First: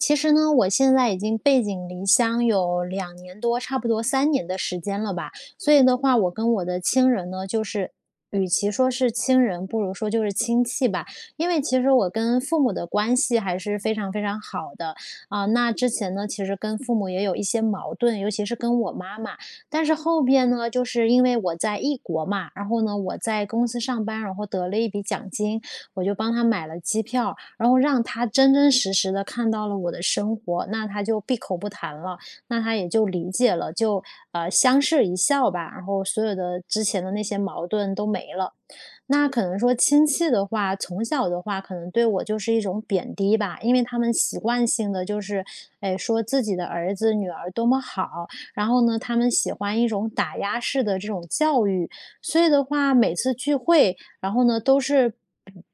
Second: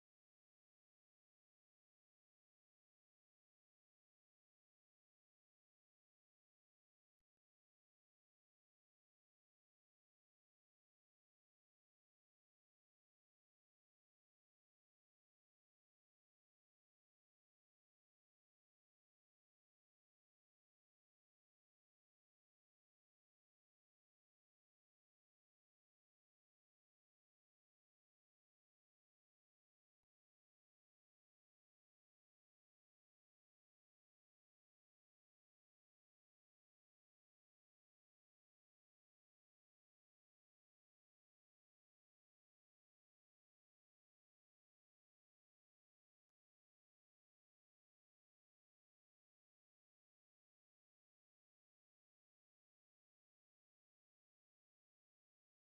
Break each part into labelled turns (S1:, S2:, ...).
S1: 其实呢，我现在已经背井离乡有2年多，差不多3年的时间了吧。所以的话，我跟我的亲人呢，就是与其说是亲人，不如说就是亲戚吧。因为其实我跟父母的关系还是非常非常好的。啊，那之前呢，其实跟父母也有一些矛盾，尤其是跟我妈妈，但是后边呢，就是因为我在异国嘛，然后呢，我在公司上班，然后得了一笔奖金，我就帮她买了机票，然后让她真真实实地看到了我的生活，那她就闭口不谈了，那她也就理解了。就，呃，相视一笑吧，然后所有的之前的那些矛盾都没了。那可能说亲戚的话，从小的话可能对我就是一种贬低吧，因为他们习惯性地就是，诶，说自己的儿子、女儿多么好，然后呢，他们喜欢一种打压式的这种教育。所以的话，每次聚会，然后呢，都是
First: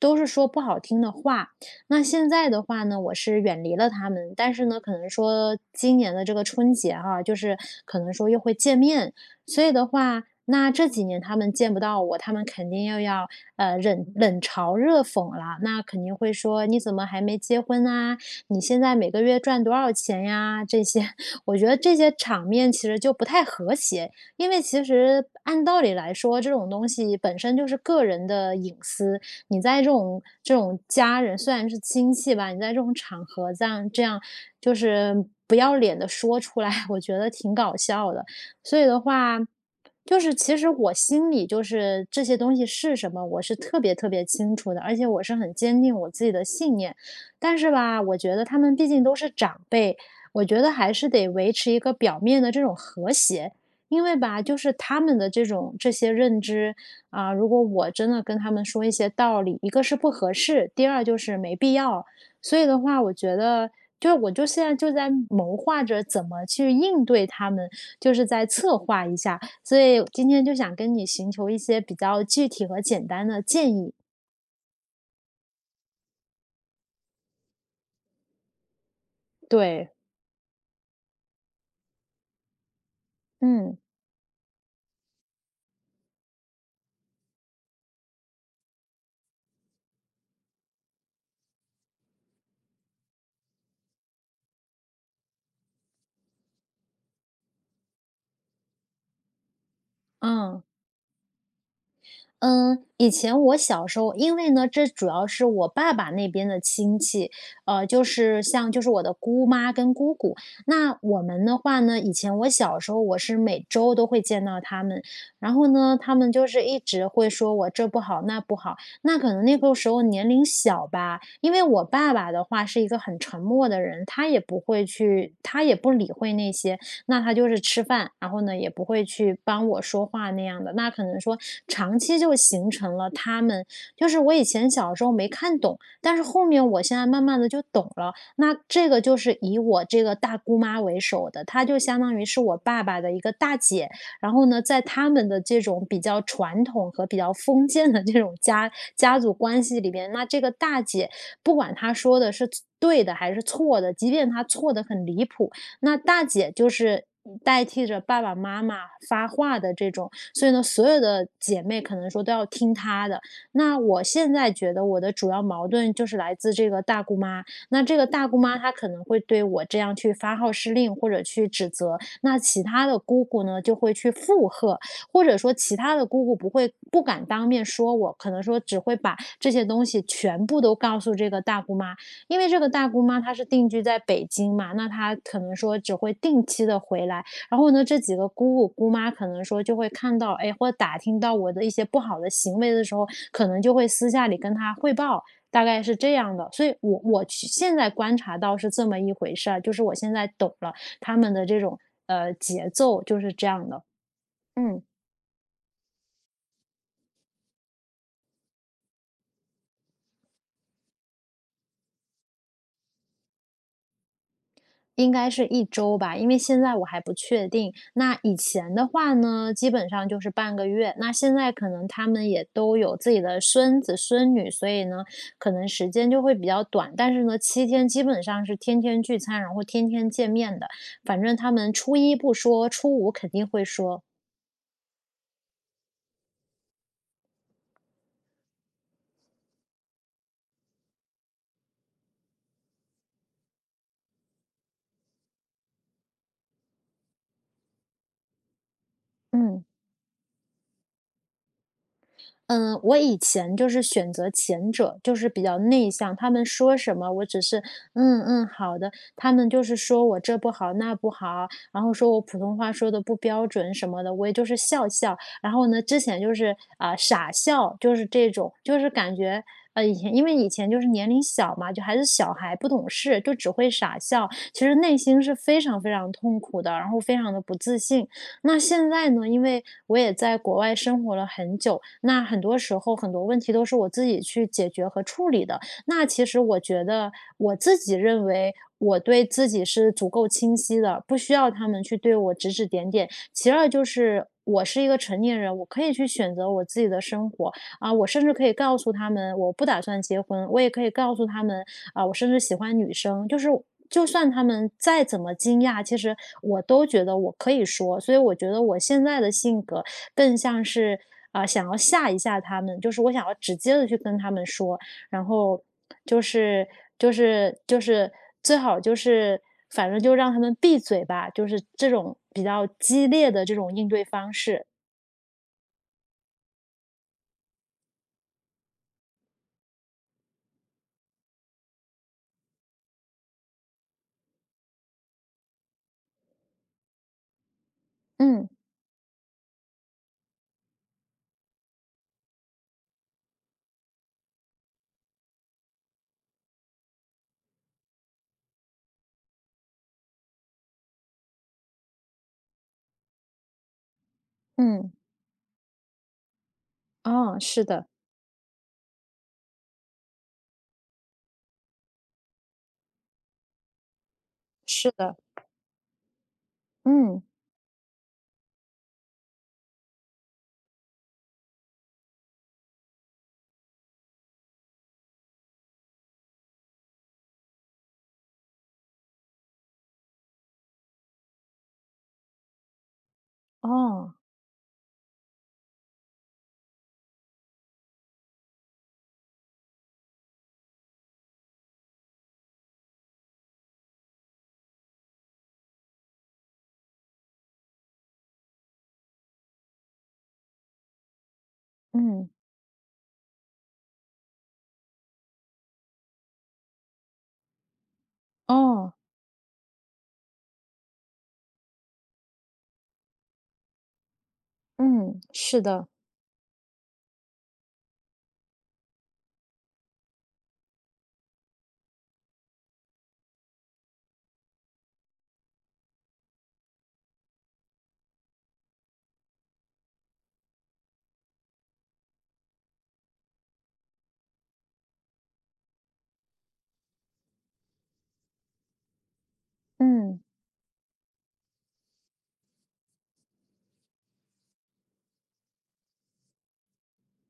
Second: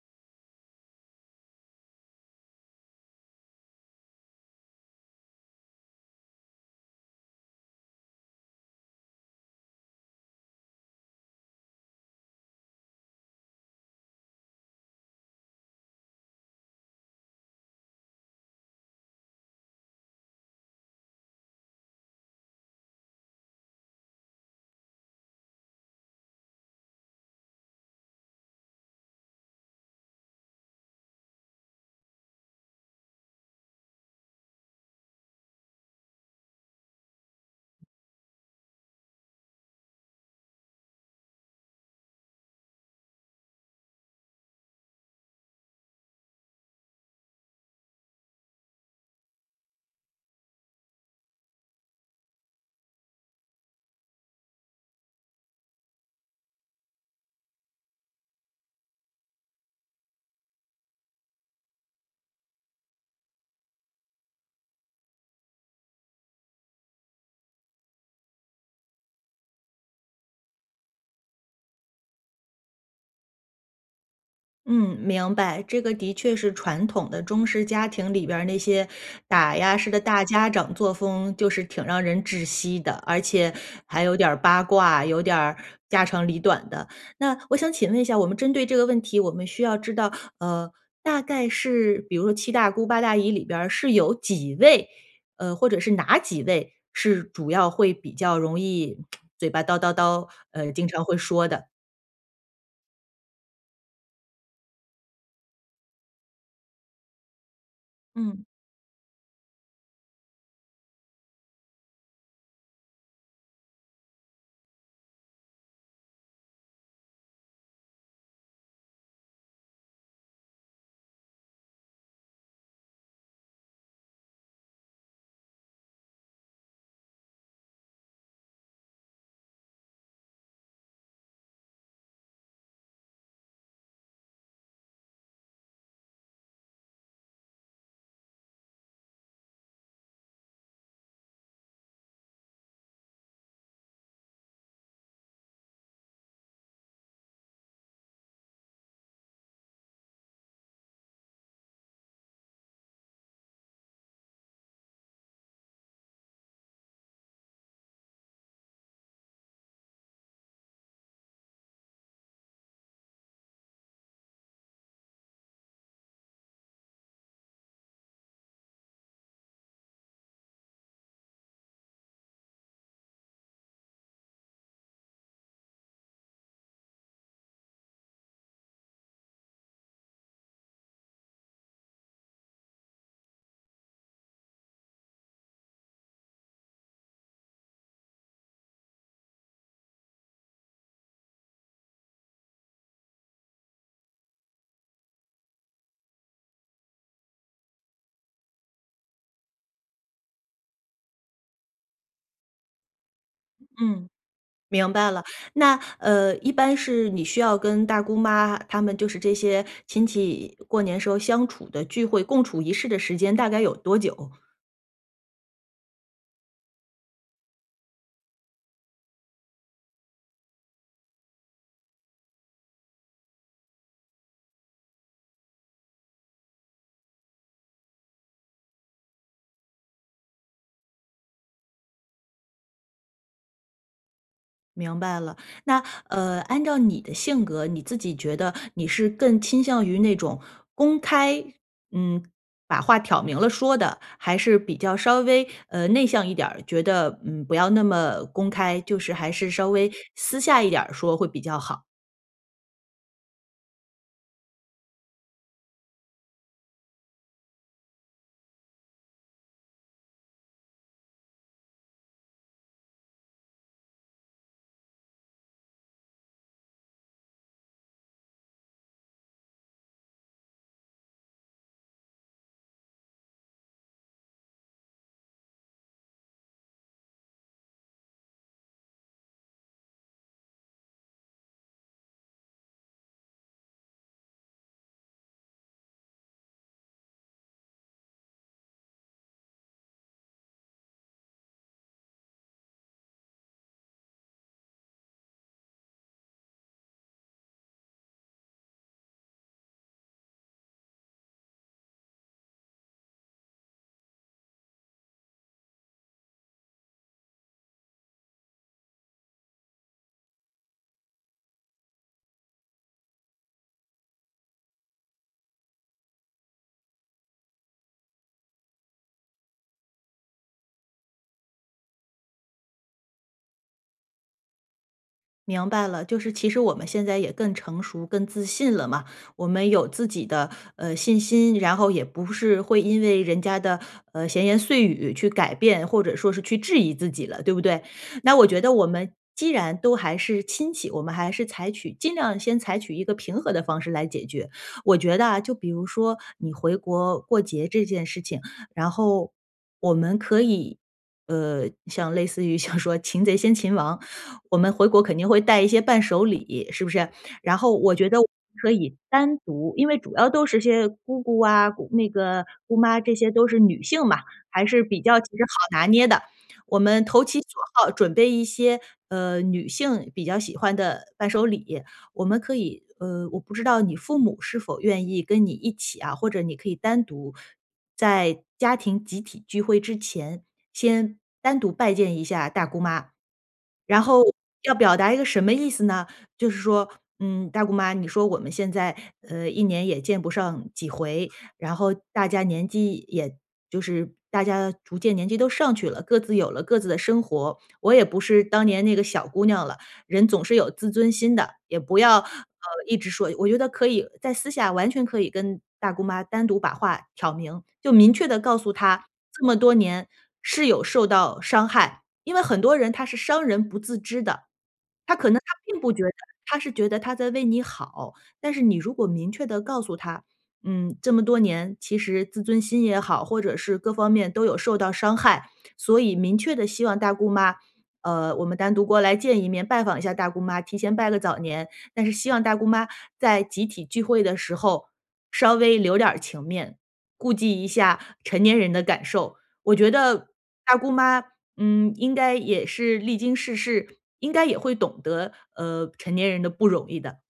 S1: 都是说不好听的话。那现在的话呢，我是远离了他们，但是呢，可能说今年的这个春节哈，就是可能说又会见面，所以的话，那这几年他们见不到我，他们肯定又要，呃，忍冷嘲热讽了，那肯定会说“你怎么还没结婚呢？你现在每个月赚多少钱呀？”这些，我觉得这些场面其实就不太和谐，因为其实按道理来说，这种东西本身就是个人的隐私，你在这种这种家人虽然是亲戚吧，你在这种场合这样这样就是不要脸地说出来，我觉得挺搞笑的。所以的话，就是其实我心里就是这些东西是什么，我是特别特别清楚的，而且我是很坚定我自己的信念。但是吧，我觉得他们毕竟都是长辈，我觉得还是得维持一个表面的这种和谐。因为吧，就是他们的这种这些认知，啊，如果我真的跟他们说一些道理，一个是不合适，第二就是没必要。所以的话我觉得，就我就现在就在谋划着怎么去应对他们，就是再策划一下，所以今天就想跟你寻求一些比较具体和简单的建议。
S2: 嗯，明白。这个的确是传统的中式家庭里边儿那些打压
S1: 对。
S2: 式的大家长作风就是挺让人窒息的，而且
S1: 嗯。
S2: 还有点儿八卦，有点儿家长里短的。那我想请问一下，我们针对这个问题，我们需要知道，呃，大概是比如说七大姑八大姨里边儿是有几位，呃，或者是哪几位是主要会比较容易嘴巴叨叨叨，
S1: 嗯。
S2: 呃，经常会说的？
S1: 嗯，以前我小时候因为呢，这主要是我爸爸那边的亲戚，呃，就是
S2: 嗯。
S1: 像就是我的姑妈跟姑姑，那我们的话呢，以前我小时候我是每周都会见到她们，然后呢她们就是一直会说我这不好那不好，那可能那个时候年龄小吧，因为我爸爸的话是一个很沉默的人，他也不会去他也不理会那些那他就是吃饭，然后呢，也不会去帮我说话那样的。那可能说长期就形成了她们就是我以前小时候没看懂，但是后面我现在慢慢地就懂了。那这个就是以我这个大姑妈为首的，她就相当于是我爸爸的一个大姐，然后呢，在她们的这种比较传统和比较封建的这种家家族关系里边，那这个大姐不管她说的是错对的，还是错的，即便她错得很离谱，那大姐就是代替着爸爸妈妈发话的这种，所以呢，所有的姐妹可能说都要听她的。那我现在觉得我的主要矛盾就是来自这个大姑妈，那这个大姑妈她可能会对我这样去发号施令或者去指责，那其他的姑姑呢就会去附和，或者说其他的姑姑不会不敢当面说我，可能说只会把这些东西全部都告诉这个大姑妈。因为这个大姑妈她是定居在北京嘛，那她可能说只会定期地回来，然后呢，这几个姑姑、姑妈可能说就会看到，哎，或打听到我的一些不好的行为的时候，可能就会私下里跟她汇报。大概是这样的，所以我我现现在观察到是这么一回事儿，就是我现在懂了她们的这种，呃，节奏就是这样的，
S2: 嗯，
S1: 嗯。
S2: 明白了。那，呃，一般是你需要跟大姑妈她们就是这些亲戚过年时候相处的聚会，共处一室的时间大概有多久？
S1: 应该是1周吧，因为现在我还不确定。那以前的话呢，基本上就是半个月，那现在可能她们也都有自己的孙子孙女，所以呢，可能时间就会比较短，但是呢，7天基本上是天天聚餐，然后天天见面的。反正他们初一不说，初五肯定会说。
S2: 明白了，那呃，按照你的性格，你自己觉得，你是更倾向于那种，公开嗯，把话挑明了说的？还是比较稍微，呃，内向一点儿，觉得，嗯，不要那么公开，就是还是
S1: 嗯。
S2: 稍微，私下一点儿说会比较好？
S1: 嗯，我以前就是选择前者，就是比较内向。他们说什么，我只是：“嗯嗯，好的。”他们就是说我：“这不好、那不好，”然后说我：“普通话说得不标准什么的，”我也就是笑笑。然后呢，之前就是呃，傻笑就是这种，就是感觉，呃，以前因为以前就是年龄小嘛，就还是小孩不懂事，就只会傻笑，其实内心是非常非常痛苦的，然后非常得不自信。那现在呢，因为我也在国外生活了很久，那很多时候、很多问题都是我自己去解决和处理的，那其实我觉得，我自己认为，我对自己是足够清晰的，不需要他们去对我指指点点。其2就是，我是一个成年人，我可以去选择我自己的生活，啊，我甚至可以告诉他们，我不打算结婚，我也可以告诉他们，啊，我甚至喜欢女生。就是就算他们再怎么惊讶，其实我都觉得我可以说。所以我觉得，我现在的性格更像是，啊，想要吓一下他们，就是我想要直接地去跟他们说，然后就是就是就是最好就是反正就让他们闭嘴吧，就是这种，比较激烈的这种应对方式。
S2: 明白了，就是其实我们现在也更成熟、更自信了嘛，我们有自己的，呃，信心，然后也不是会因为人家的，呃，闲言碎语去改变，或者说是去质疑自己了，对不对？那我
S1: 嗯。
S2: 觉得我们，既然都还是亲戚，我们还是采取尽量先采取一个平和的方式来解决。我觉得啊，就比如说你回国过节这件事情，然后我们可以，呃，像类似于像说擒贼先擒王，我们回
S1: 嗯。
S2: 国肯定会带一些伴手礼，是不是？
S1: 哦，
S2: 然
S1: 是
S2: 后
S1: 的。
S2: 我觉得可以单独因为主要都是些姑姑啊，姑那个姑妈这些都是女性嘛，还是
S1: 是
S2: 比
S1: 的。
S2: 较其实好拿捏的。我们
S1: 嗯。
S2: 投其所好准备一些，呃，女性比较喜欢的伴手礼，我们可以呃，我不知道你父母是否愿意跟你一起啊？或者你可以单独，在家庭集体聚会之前，先单独拜见一下大姑妈。然
S1: 哦。
S2: 后要表达一个什么意思呢，就是说，嗯，大姑妈，你说我们现在，呃，一年也见不上几回，然后大家年纪也就是大家逐渐年纪都上去了，各自有了各自的生活，我也不是当年那个小姑娘了，人总是有自尊心的。也不要，呃，
S1: 嗯。
S2: 一直说我觉得可以在私下完全可以跟大姑妈单独把话挑明，就明确地告诉
S1: 哦。
S2: 她，这么多年，是有受到伤害。因为很多人她是伤人不自知的，她
S1: 嗯，
S2: 可能她
S1: 是
S2: 并
S1: 的。
S2: 不觉得，她是觉得她在为你好，但是你如果明确地告诉她，嗯，这么多年，其实自尊心也好，或者是各方面都有受到伤害，所以明确地希望大姑妈，呃，我们单独过来见一面，拜访一下大姑妈，提前拜个早年，但是希望大姑妈，在集体聚会的时候稍微留点儿情面，顾忌一下成年人的感受。我觉
S1: 嗯。
S2: 得，大姑妈，嗯，应该也是历经世事，应该也会懂得，呃，成年人的不容易的。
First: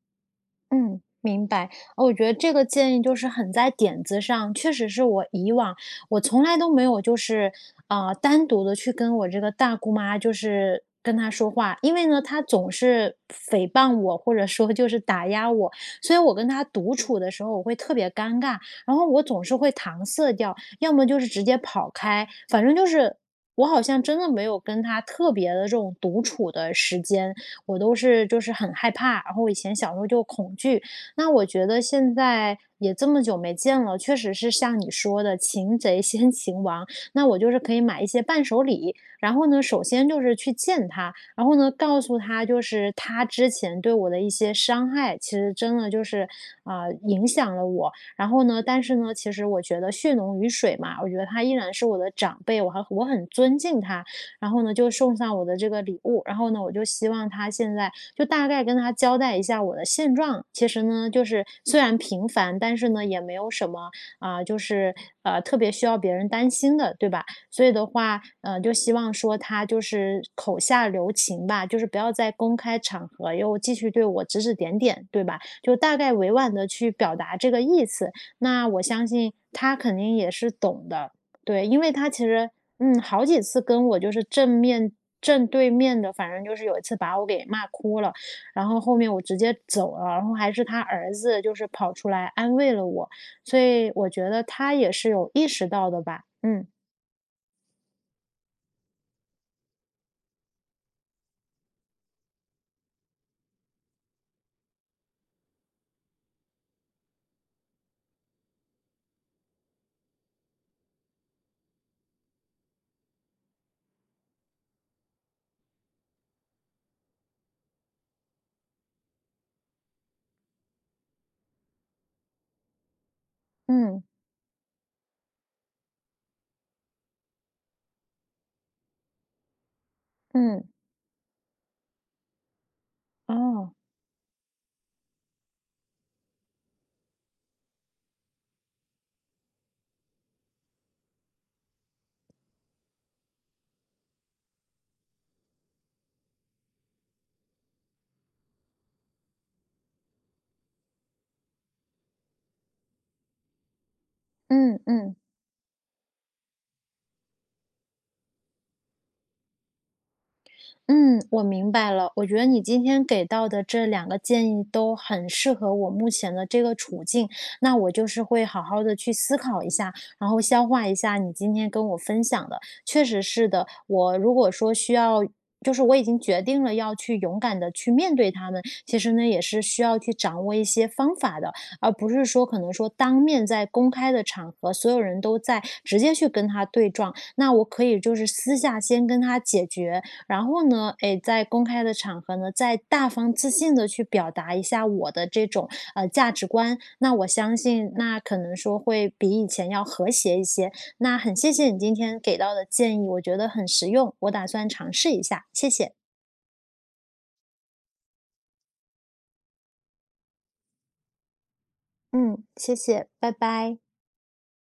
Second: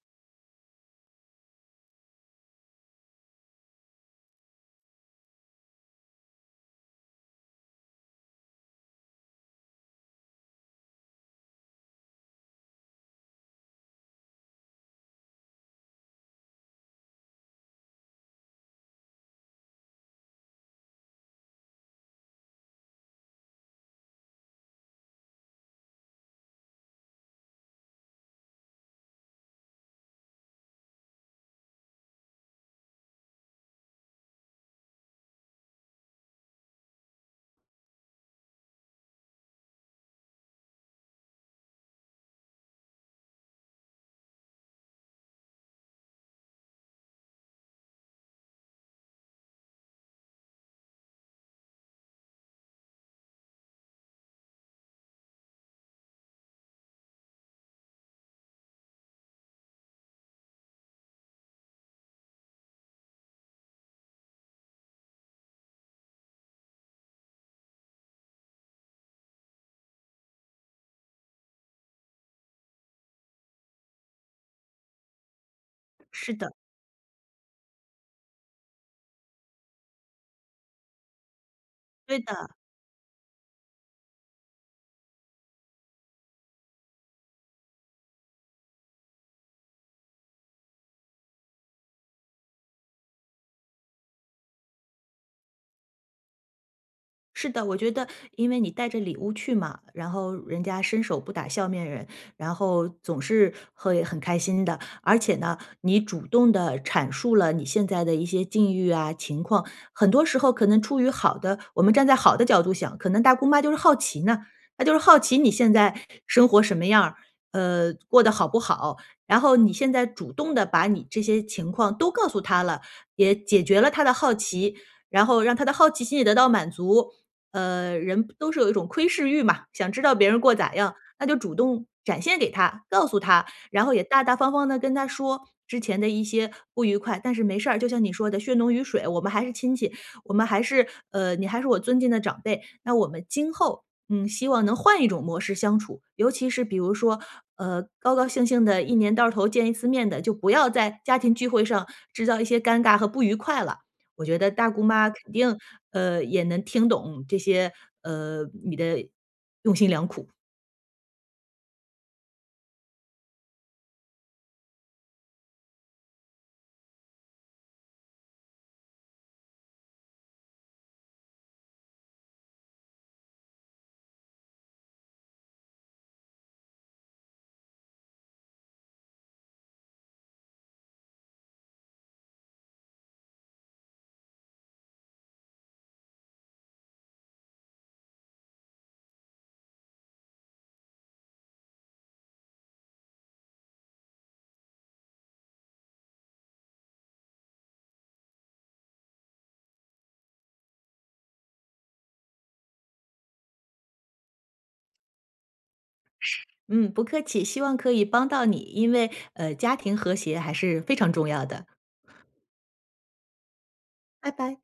S1: 嗯，明白。我觉得这个建议就是很在点子上，确实是我以往我从来都没有就是，呃，单独地去跟我这个大姑妈就是跟她说话。因为呢，她总是诽谤我，或者说就是打压我，所以我跟她独处的时候，我会特别尴尬。然后我总是会搪塞掉，要么就是直接跑开，反正就是，我好像真的没有跟她特别的这种独处的时间。我都是就是很害怕，然后以前小时候就恐惧，那我觉得现在也这么久没见了，确实是像你说的擒贼先擒王，那我就是可以买一些伴手礼，然后呢，首先就是去见她，然后呢，告诉她就是她之前对我的一些伤害其实真的就是，啊，影响了我，然后呢，但是呢其实我觉得血浓于水嘛，我觉得她依然是我的长辈，我很我很尊敬她，然后呢，就送上我的这个礼物。然后呢我就希望她现在，就大概跟她交代一下我的现状，其实呢就是虽然平凡，但是呢也没有什么，啊，就是，呃，特别需要别人担心的对吧？所以的话，呃，就希望说她就是口下留情吧，就是不要在公开场合又继续对我指指点点，对吧？就大概委
S2: 是的。
S1: 婉地去表达这个意思，那，我相信她肯定也是懂的。对，因为她其
S2: 对的。
S1: 实，嗯，好几次跟我就是正面正对面地反正就是有一次把我给骂哭了，然后后面我直接走了，然后还是她儿子就是跑出来安慰了我，所以，我觉得她也是有意识到的吧，嗯。
S2: 是的，我觉得因为你带着礼物去嘛，然后人家伸手不打笑面人，然后总是会很开心的。而且呢，你主动地阐述了你现在的一些境遇啊情况，很多时候可能处于好的我们站在好的角度想，可能大姑妈就是好奇呢，那就是好奇你现在生活什么样儿。呃，过得好不好。然后你现在主动地把你这些情况都告诉她了，也解决了
S1: 嗯。
S2: 她的好奇。然后让她的好奇心也得到满足。呃，人都是有一种窥视欲嘛！想知道别人过得
S1: 嗯。
S2: 咋样？那就主动展现给她、告诉她。
S1: 哦。
S2: 然后也大大方方地跟她说之前的一些不愉快，但是没事儿，就像你说的，血浓于水，我们还是亲戚，我们还是呃，你还是我尊敬的长辈。那我们今后，嗯，希望能换一种模式相处，尤其是比如人说，呃，高高兴兴地一年到头见一次面得，就不要在家庭聚会上制一些尴尬和不愉快了。我觉得大
S1: 嗯
S2: 姑妈
S1: 嗯。
S2: 肯定，呃，也能听懂你这些，呃，你的用心良苦。
S1: 嗯，我明白了，我觉得你今天给到的这2个建议都很适合我目前的这个处境。那我就是会好好的去思考一下，然后消化一下你今天跟我分享的。确实是的，我如果说我需要就是说我已经决定了要去勇敢地去面对他们，其实呢，也是需要去掌握一些方法的，而不是说可能说当面在公开的场合，所有人都在直接去跟她对撞。那我可以就是私下先跟她沟通解决，然后呢，诶，再在公开场合呢，再大方自信地去表达一下我的这种，呃，价值观，那我相信那可能说会比以前要和谐一些。那很谢谢你今天给到的建议，我觉得很实用，我打算尝试一下，谢谢。
S2: 嗯，不客气，希望可以帮到你，因为，呃，家庭和谐还是非常重要的。
S1: 嗯，谢谢，拜拜。
S2: 拜拜。